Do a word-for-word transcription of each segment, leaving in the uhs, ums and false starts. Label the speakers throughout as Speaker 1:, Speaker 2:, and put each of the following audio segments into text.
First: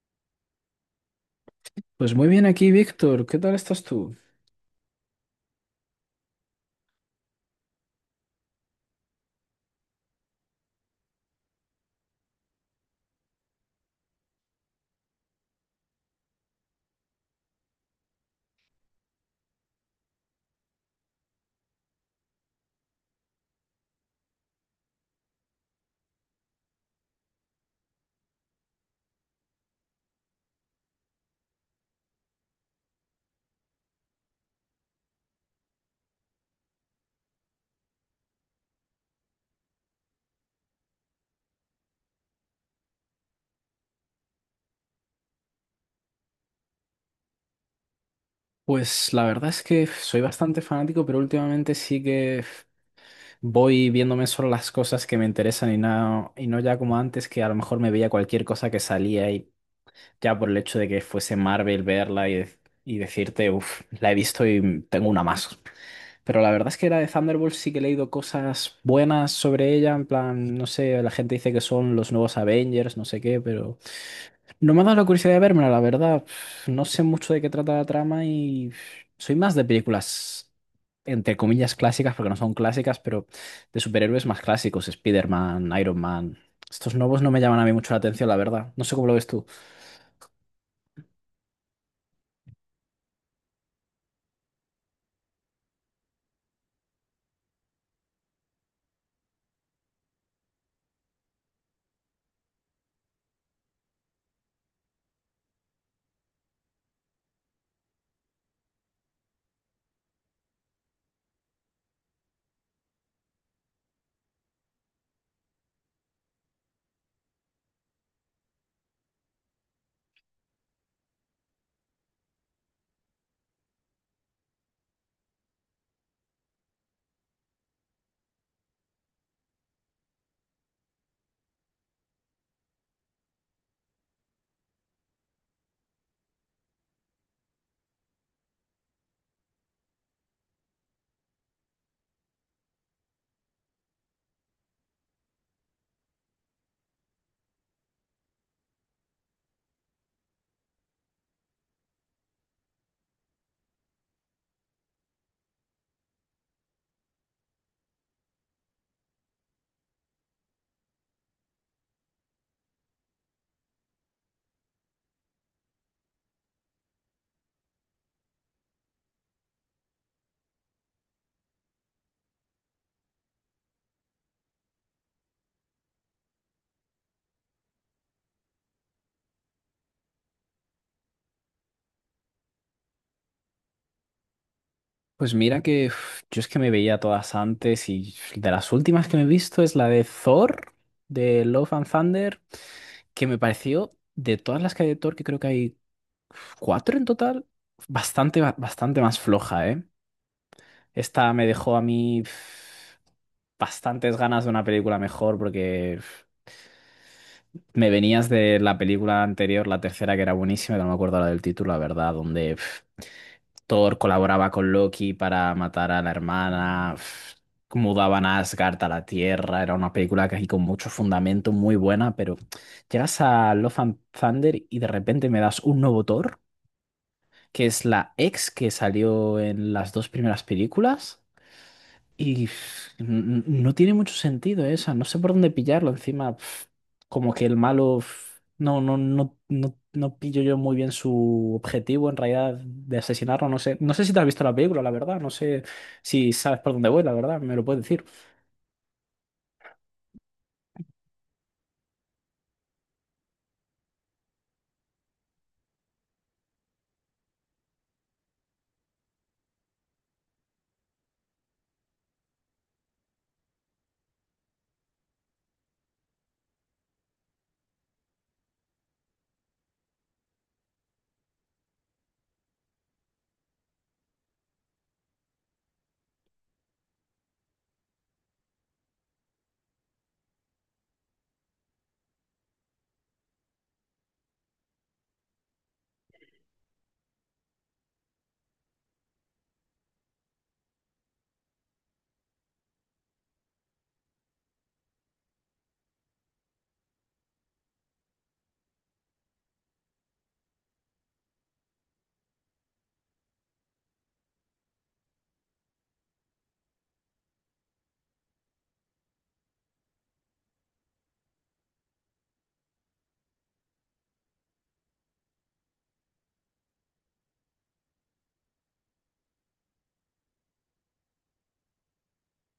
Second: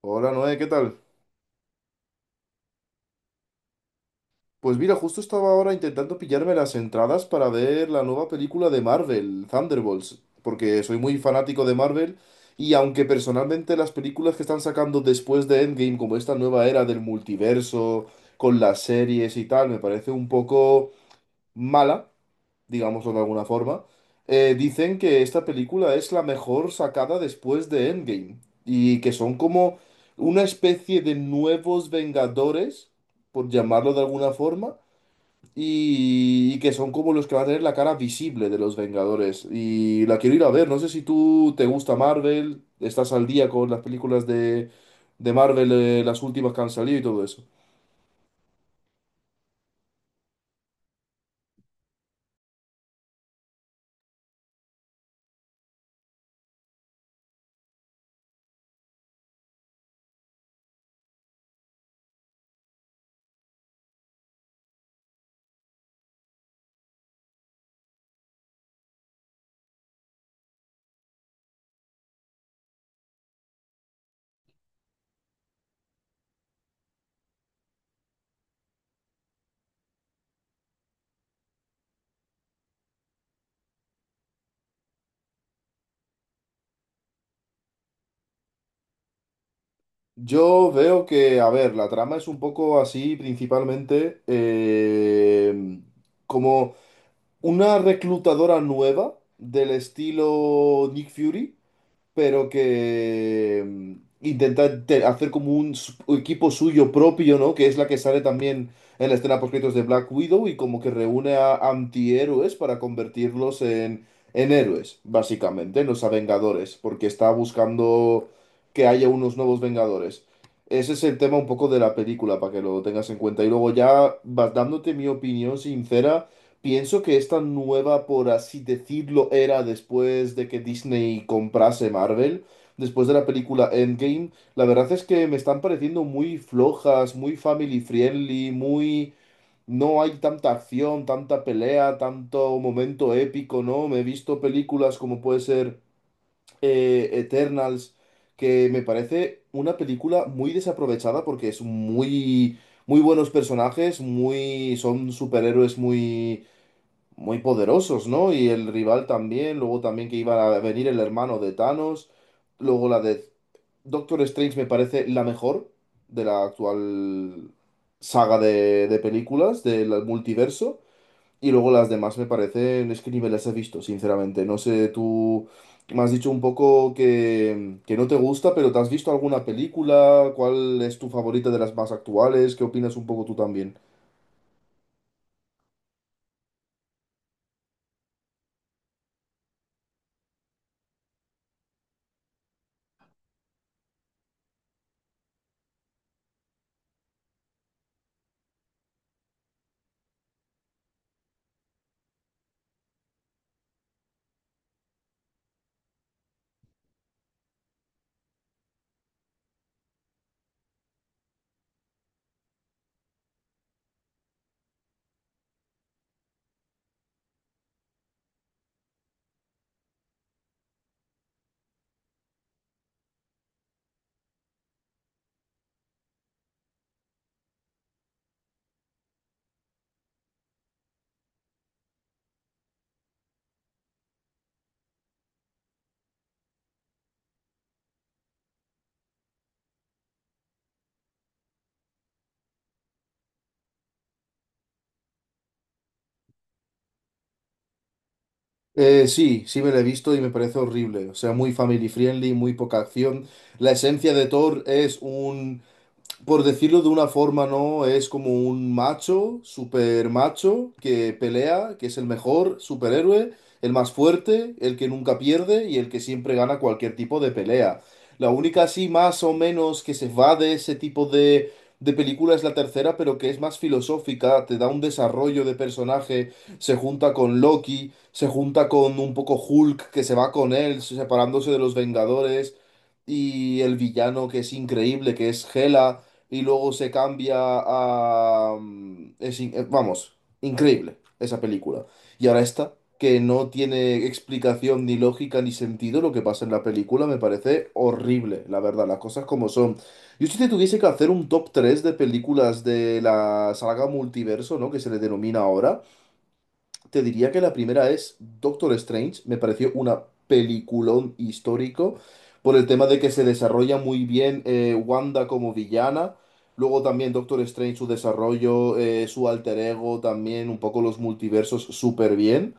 Speaker 1: Hola Noé, ¿qué tal?
Speaker 2: Pues muy bien aquí, Víctor. ¿Qué tal estás tú?
Speaker 1: Pues mira, justo estaba ahora intentando pillarme las entradas para ver la nueva película de Marvel, Thunderbolts, porque soy muy fanático de Marvel y aunque personalmente las películas que están sacando después de Endgame, como esta nueva era del multiverso, con las series y tal, me parece un poco mala, digámoslo de alguna forma, eh, dicen que esta película es la mejor sacada después de Endgame y que son como una especie de nuevos Vengadores, por llamarlo de alguna forma, y, y que son como los que van a tener la cara visible de los Vengadores. Y la quiero ir a ver, no sé si tú te gusta Marvel, estás al día con las películas de, de Marvel, eh, las últimas que han salido y todo eso.
Speaker 2: Pues la verdad es que soy bastante fanático, pero últimamente sí que voy viéndome solo las cosas que me interesan y no, y no ya como antes, que a lo mejor me veía cualquier cosa que salía y ya por el hecho de que fuese Marvel verla y, de- y decirte, uff, la he visto y tengo una más. Pero la verdad es que era de Thunderbolts sí que he leído cosas buenas sobre ella, en plan, no sé, la gente dice que son los nuevos Avengers, no sé qué, pero... No me ha dado la curiosidad de verme, la verdad. Pf, No sé mucho de qué trata la trama y pf, soy más de películas, entre comillas, clásicas, porque no son clásicas, pero de superhéroes más clásicos, Spider-Man, Iron Man. Estos nuevos no me llaman a mí mucho la atención, la verdad. No sé cómo lo ves tú.
Speaker 1: Yo veo que, a ver, la trama es un poco así, principalmente eh, como una reclutadora nueva del estilo Nick Fury pero que mm, intenta te- hacer como un s- equipo suyo propio, ¿no? Que es la que sale también en la escena post-créditos de Black Widow y como que reúne a antihéroes para convertirlos en, en héroes, básicamente, en los Vengadores, porque está buscando que haya unos nuevos Vengadores. Ese es el tema un poco de la película, para que lo tengas en cuenta. Y luego ya vas dándote mi opinión sincera. Pienso que esta nueva, por así decirlo, era después de que Disney comprase Marvel, después de la película Endgame, la verdad es que me están pareciendo muy flojas, muy family friendly, muy. No hay tanta acción, tanta pelea, tanto momento épico, ¿no? Me he visto películas como puede ser eh, Eternals, que me parece una película muy desaprovechada porque es muy. Muy buenos personajes, muy, son superhéroes muy muy poderosos, ¿no? Y el rival también, luego también que iba a venir el hermano de Thanos, luego la de Doctor Strange me parece la mejor de la actual saga de, de películas del multiverso, y luego las demás me parecen, es que ni me las he visto, sinceramente, no sé, tú me has dicho un poco que, que no te gusta, pero ¿te has visto alguna película? ¿Cuál es tu favorita de las más actuales? ¿Qué opinas un poco tú también?
Speaker 2: Pues mira que uf, yo es que me veía todas antes y de las últimas que me he visto es la de Thor, de Love and Thunder, que me pareció, de todas las que hay de Thor, que creo que hay cuatro en total. Bastante, ba- bastante más floja, ¿eh? Esta me dejó a mí pf, bastantes ganas de una película mejor porque pf, me venías de la película anterior, la tercera que era buenísima, que no me acuerdo la del título, la verdad, donde pf, Thor colaboraba con Loki para matar a la hermana, pf, mudaban a Asgard a la Tierra, era una película que aquí con mucho fundamento, muy buena, pero llegas a Love and Thunder y de repente me das un nuevo Thor, que es la ex que salió en las dos primeras películas. Y pf, n- no tiene mucho sentido esa, no sé por dónde pillarlo. Encima, pf, como que el malo, pf, no, no, no, no, no pillo yo muy bien su objetivo en realidad de asesinarlo. No sé, no sé si te has visto la película, la verdad. No sé si sabes por dónde voy, la verdad. Me lo puedes decir.
Speaker 1: Eh, sí, sí me la he visto y me parece horrible. O sea, muy family friendly, muy poca acción. La esencia de Thor es un, por decirlo de una forma, ¿no? Es como un macho, super macho, que pelea, que es el mejor superhéroe, el más fuerte, el que nunca pierde y el que siempre gana cualquier tipo de pelea. La única así más o menos que se va de ese tipo de, de película es la tercera, pero que es más filosófica, te da un desarrollo de personaje, se junta con Loki, se junta con un poco Hulk que se va con él, separándose de los Vengadores y el villano que es increíble, que es Hela y luego se cambia a, mm, es in- eh, vamos, increíble esa película. Y ahora esta, que no tiene explicación ni lógica ni sentido lo que pasa en la película, me parece horrible, la verdad, las cosas como son. Yo si te tuviese que hacer un top tres de películas de la saga multiverso, ¿no? Que se le denomina ahora. Te diría que la primera es Doctor Strange, me pareció una peliculón histórico por el tema de que se desarrolla muy bien, eh, Wanda como villana, luego también Doctor Strange, su desarrollo, eh, su alter ego, también un poco los multiversos súper bien.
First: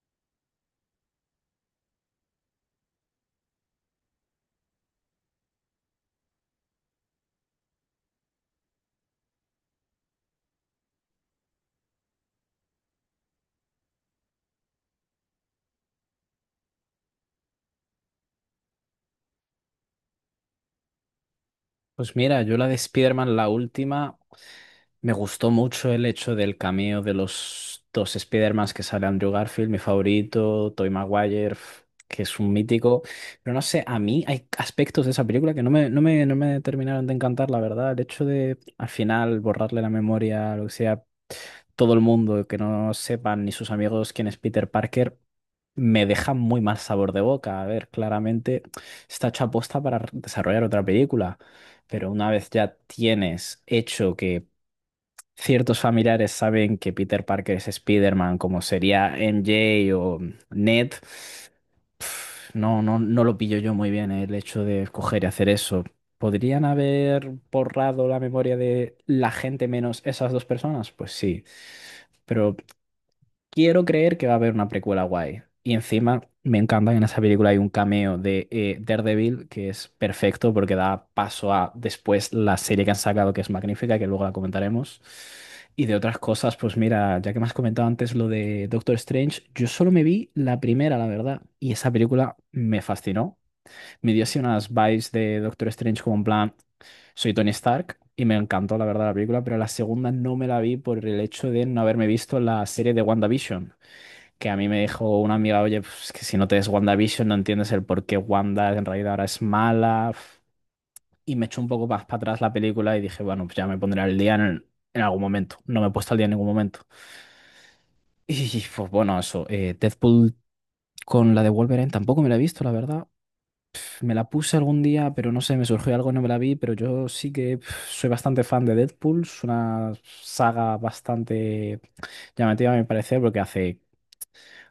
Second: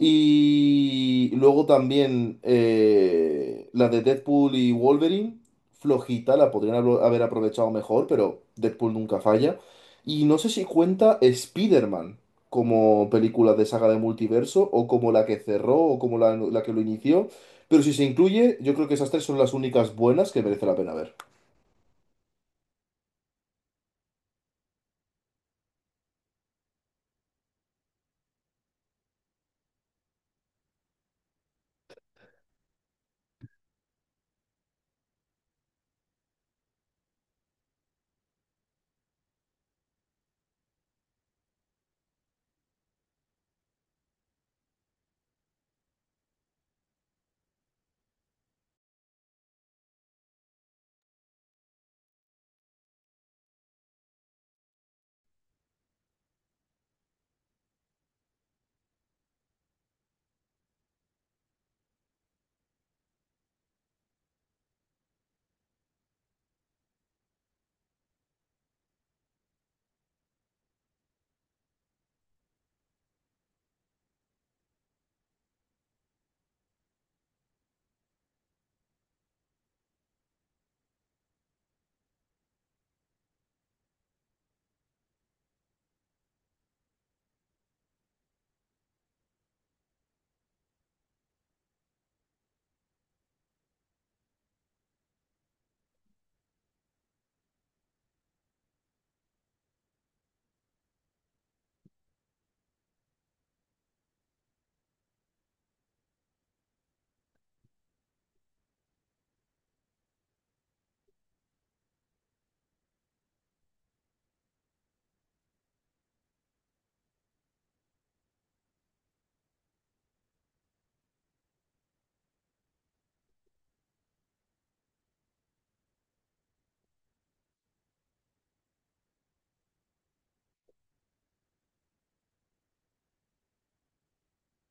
Speaker 1: Y luego también, eh, la de Deadpool y Wolverine, flojita, la podrían hablo- haber aprovechado mejor, pero Deadpool nunca falla. Y no sé si cuenta Spider-Man como película de saga de multiverso, o como la que cerró, o como la, la que lo inició. Pero si se incluye, yo creo que esas tres son las únicas buenas que merece la pena ver.
Speaker 2: Pues mira, yo la de Spider-Man, la última. Me gustó mucho el hecho del cameo de los dos Spider-Mans que sale Andrew Garfield, mi favorito, Tobey Maguire, f- que es un mítico. Pero no sé, a mí hay aspectos de esa película que no me, no me, no me terminaron de encantar, la verdad. El hecho de al final borrarle la memoria, lo que sea, todo el mundo, que no sepan ni sus amigos quién es Peter Parker, me deja muy mal sabor de boca. A ver, claramente está hecha aposta para desarrollar otra película. Pero una vez ya tienes hecho que ciertos familiares saben que Peter Parker es Spider-Man, como sería M J o Ned, pf, no, no, no lo pillo yo muy bien eh, el hecho de escoger y hacer eso. ¿Podrían haber borrado la memoria de la gente menos esas dos personas? Pues sí. Pero quiero creer que va a haber una precuela guay. Y encima me encanta que en esa película hay un cameo de eh, Daredevil, que es perfecto porque da paso a después la serie que han sacado, que es magnífica, que luego la comentaremos. Y de otras cosas, pues mira, ya que me has comentado antes lo de Doctor Strange, yo solo me vi la primera, la verdad, y esa película me fascinó. Me dio así unas vibes de Doctor Strange como en plan, soy Tony Stark, y me encantó la verdad la película, pero la segunda no me la vi por el hecho de no haberme visto la serie de WandaVision, que a mí me dijo una amiga, oye, pues, que si no te ves WandaVision no entiendes el por qué Wanda en realidad ahora es mala. Pf. Y me echó un poco más para atrás la película y dije, bueno, pues ya me pondré al día en, en algún momento. No me he puesto al día en ningún momento. Y pues bueno, eso, eh, Deadpool con la de Wolverine tampoco me la he visto, la verdad. Me la puse algún día, pero no sé, me surgió algo y no me la vi, pero yo sí que pf, soy bastante fan de Deadpool. Es una saga bastante llamativa, a mi parecer, porque hace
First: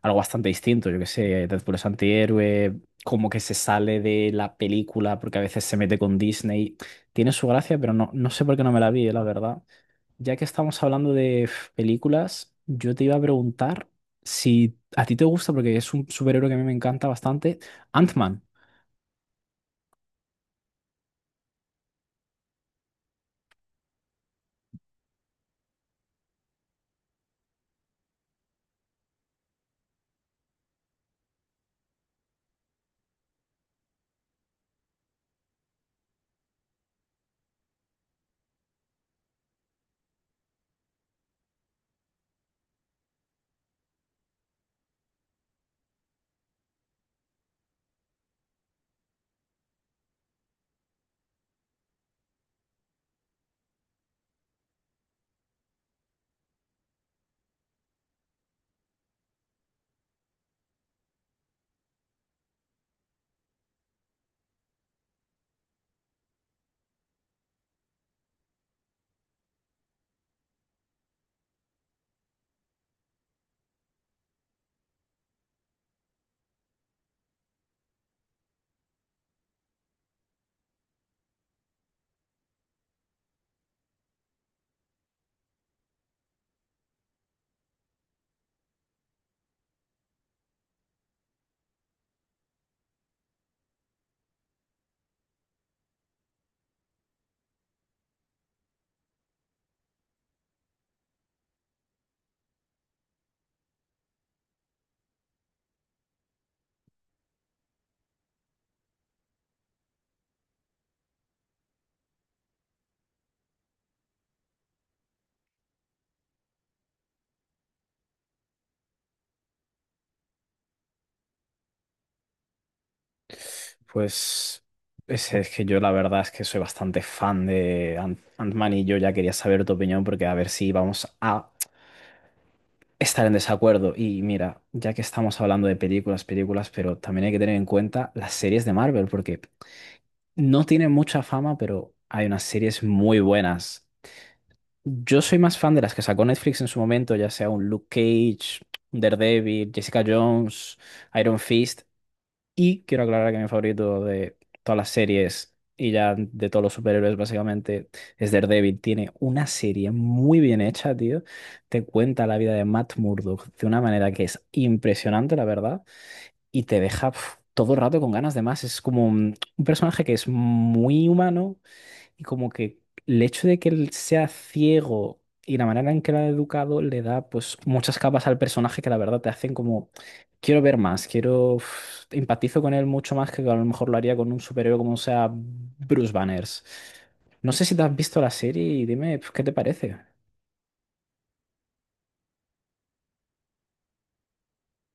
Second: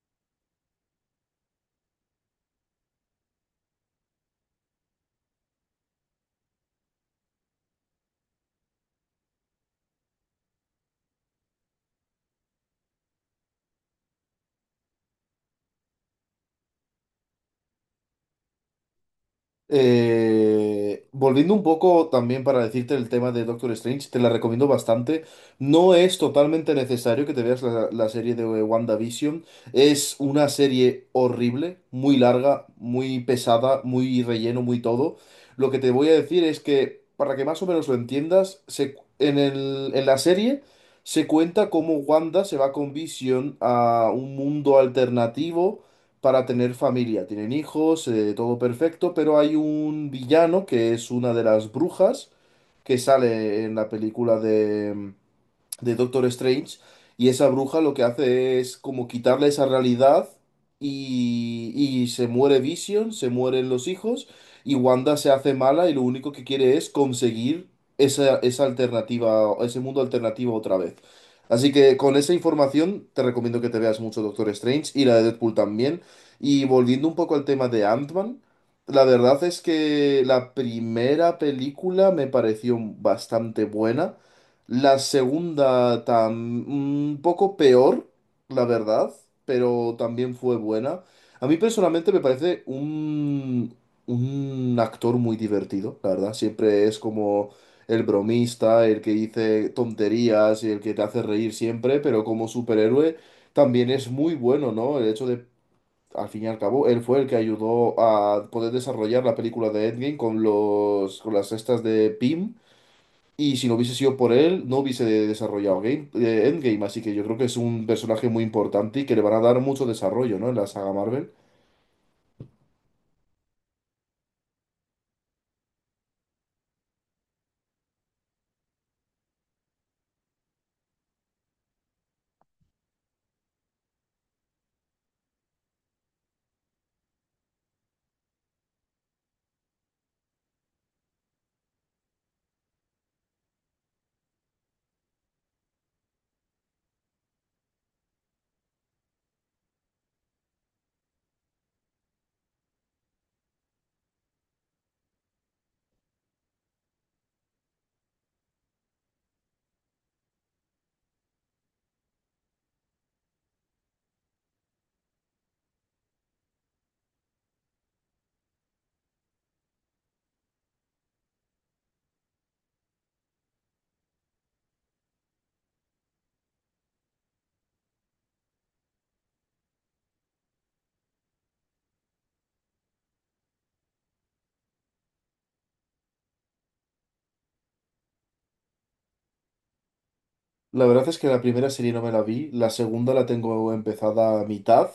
Speaker 2: algo bastante distinto. Yo que sé, Deadpool es antihéroe, como que se sale de la película porque a veces se mete con Disney. Tiene su gracia, pero no, no sé por qué no me la vi, eh, la verdad. Ya que estamos hablando de f, películas, yo te iba a preguntar si a ti te gusta, porque es un superhéroe que a mí me encanta bastante, Ant-Man.
Speaker 1: Eh, volviendo un poco también para decirte el tema de Doctor Strange, te la recomiendo bastante. No es totalmente necesario que te veas la, la serie de WandaVision. Es una serie horrible, muy larga, muy pesada, muy relleno, muy todo. Lo que te voy a decir es que, para que más o menos lo entiendas, se, en el- en la serie se cuenta cómo Wanda se va con Vision a un mundo alternativo para tener familia. Tienen hijos, eh, todo perfecto, pero hay un villano que es una de las brujas que sale en la película de, mm, de Doctor Strange, y esa bruja lo que hace es como quitarle esa realidad y, y se muere Vision, se mueren los hijos, y Wanda se hace mala y lo único que quiere es conseguir esa, esa alternativa, ese mundo alternativo otra vez. Así que con esa información te recomiendo que te veas mucho Doctor Strange y la de Deadpool también. Y volviendo un poco al tema de Ant-Man, la verdad es que la primera película me pareció bastante buena. La segunda, tam- un poco peor, la verdad, pero también fue buena. A mí personalmente me parece un, un actor muy divertido, la verdad. Siempre es como el bromista, el que dice tonterías y el que te hace reír siempre, pero como superhéroe también es muy bueno, ¿no? El hecho de, al fin y al cabo, él fue el que ayudó a poder desarrollar la película de Endgame con los, con las estas de Pym y si no hubiese sido por él, no hubiese de- desarrollado Game, eh, Endgame. Así que yo creo que es un personaje muy importante y que le van a dar mucho desarrollo, ¿no? En la saga Marvel.
Speaker 2: Pues es, es que yo la verdad es que soy bastante fan de Ant- Ant-Man, y yo ya quería saber tu opinión porque a ver si vamos a estar en desacuerdo. Y mira, ya que estamos hablando de películas, películas, pero también hay que tener en cuenta las series de Marvel, porque no tienen mucha fama, pero hay unas series muy buenas. Yo soy más fan de las que sacó Netflix en su momento, ya sea un Luke Cage, un Daredevil, Jessica Jones, Iron Fist. Y quiero aclarar que mi favorito de todas las series, y ya de todos los superhéroes básicamente, es Daredevil. Tiene una serie muy bien hecha, tío. Te cuenta la vida de Matt Murdock de una manera que es impresionante, la verdad. Y te deja pf, todo el rato con ganas de más. Es como un, un personaje que es muy humano, y como que el hecho de que él sea ciego y la manera en que lo ha educado le da pues muchas capas al personaje que la verdad te hacen como quiero ver más, quiero uf, empatizo con él mucho más que a lo mejor lo haría con un superhéroe como sea Bruce Banners. No sé si te has visto la serie y dime pues, qué te parece.
Speaker 1: La verdad es que la primera serie no me la vi, la segunda la tengo empezada a mitad,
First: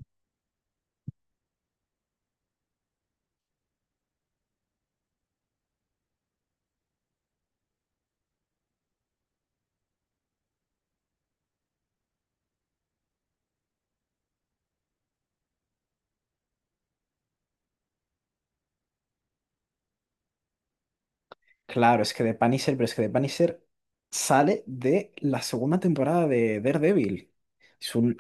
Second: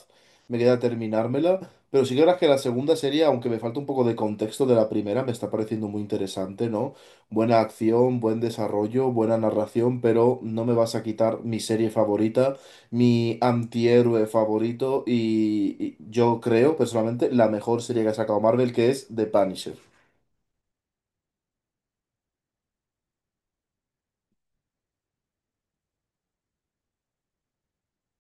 Speaker 1: me queda terminármela, pero sí que ahora que la segunda serie, aunque me falta un poco de contexto de la primera, me está pareciendo muy interesante, ¿no? Buena acción, buen desarrollo, buena narración, pero no me vas a quitar mi serie favorita, mi antihéroe favorito y, y yo creo, personalmente, la mejor serie que ha sacado Marvel, que es The Punisher.
Speaker 2: Claro, es que The Punisher, pero es que The Punisher sale de la segunda temporada de Daredevil. Es un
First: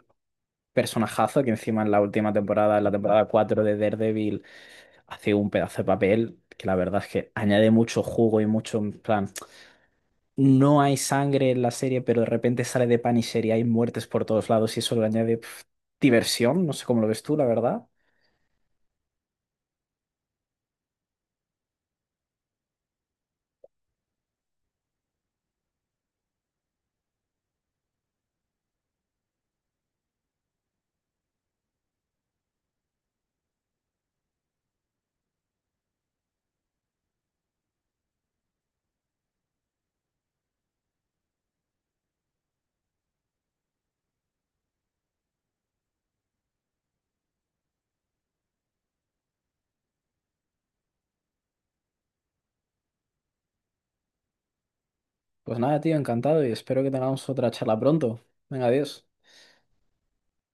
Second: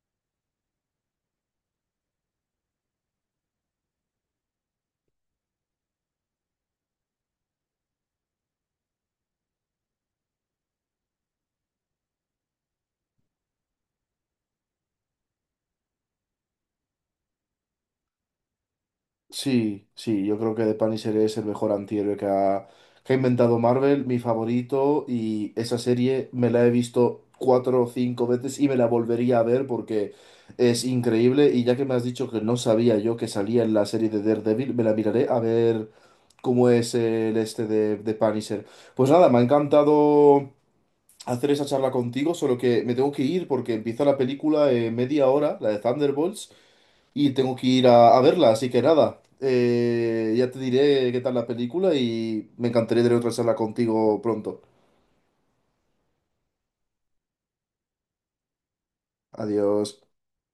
Speaker 2: personajazo que encima en la última temporada, en la temporada cuatro de Daredevil, hace un pedazo de papel que la verdad es que añade mucho jugo y mucho, en plan, no hay sangre en la serie, pero de repente sale de Punisher y hay muertes por todos lados y eso le añade pf, diversión, no sé cómo lo ves tú, la verdad.
Speaker 1: Sí, sí, yo creo que The Punisher es el mejor antihéroe que ha, que ha inventado Marvel, mi favorito, y esa serie me la he visto cuatro o cinco veces y me la volvería a ver porque es increíble. Y ya que me has dicho que no sabía yo que salía en la serie de Daredevil, me la miraré a ver cómo es el este de, de Punisher. Pues nada, me ha encantado hacer esa charla contigo, solo que me tengo que ir porque empieza la película en media hora, la de Thunderbolts y tengo que ir a, a verla, así que nada, eh, ya te diré qué tal la película y me encantaría tener otra charla contigo pronto.
Speaker 2: Pues nada, tío, encantado y espero que tengamos otra charla pronto. Venga, adiós.
Speaker 1: Adiós.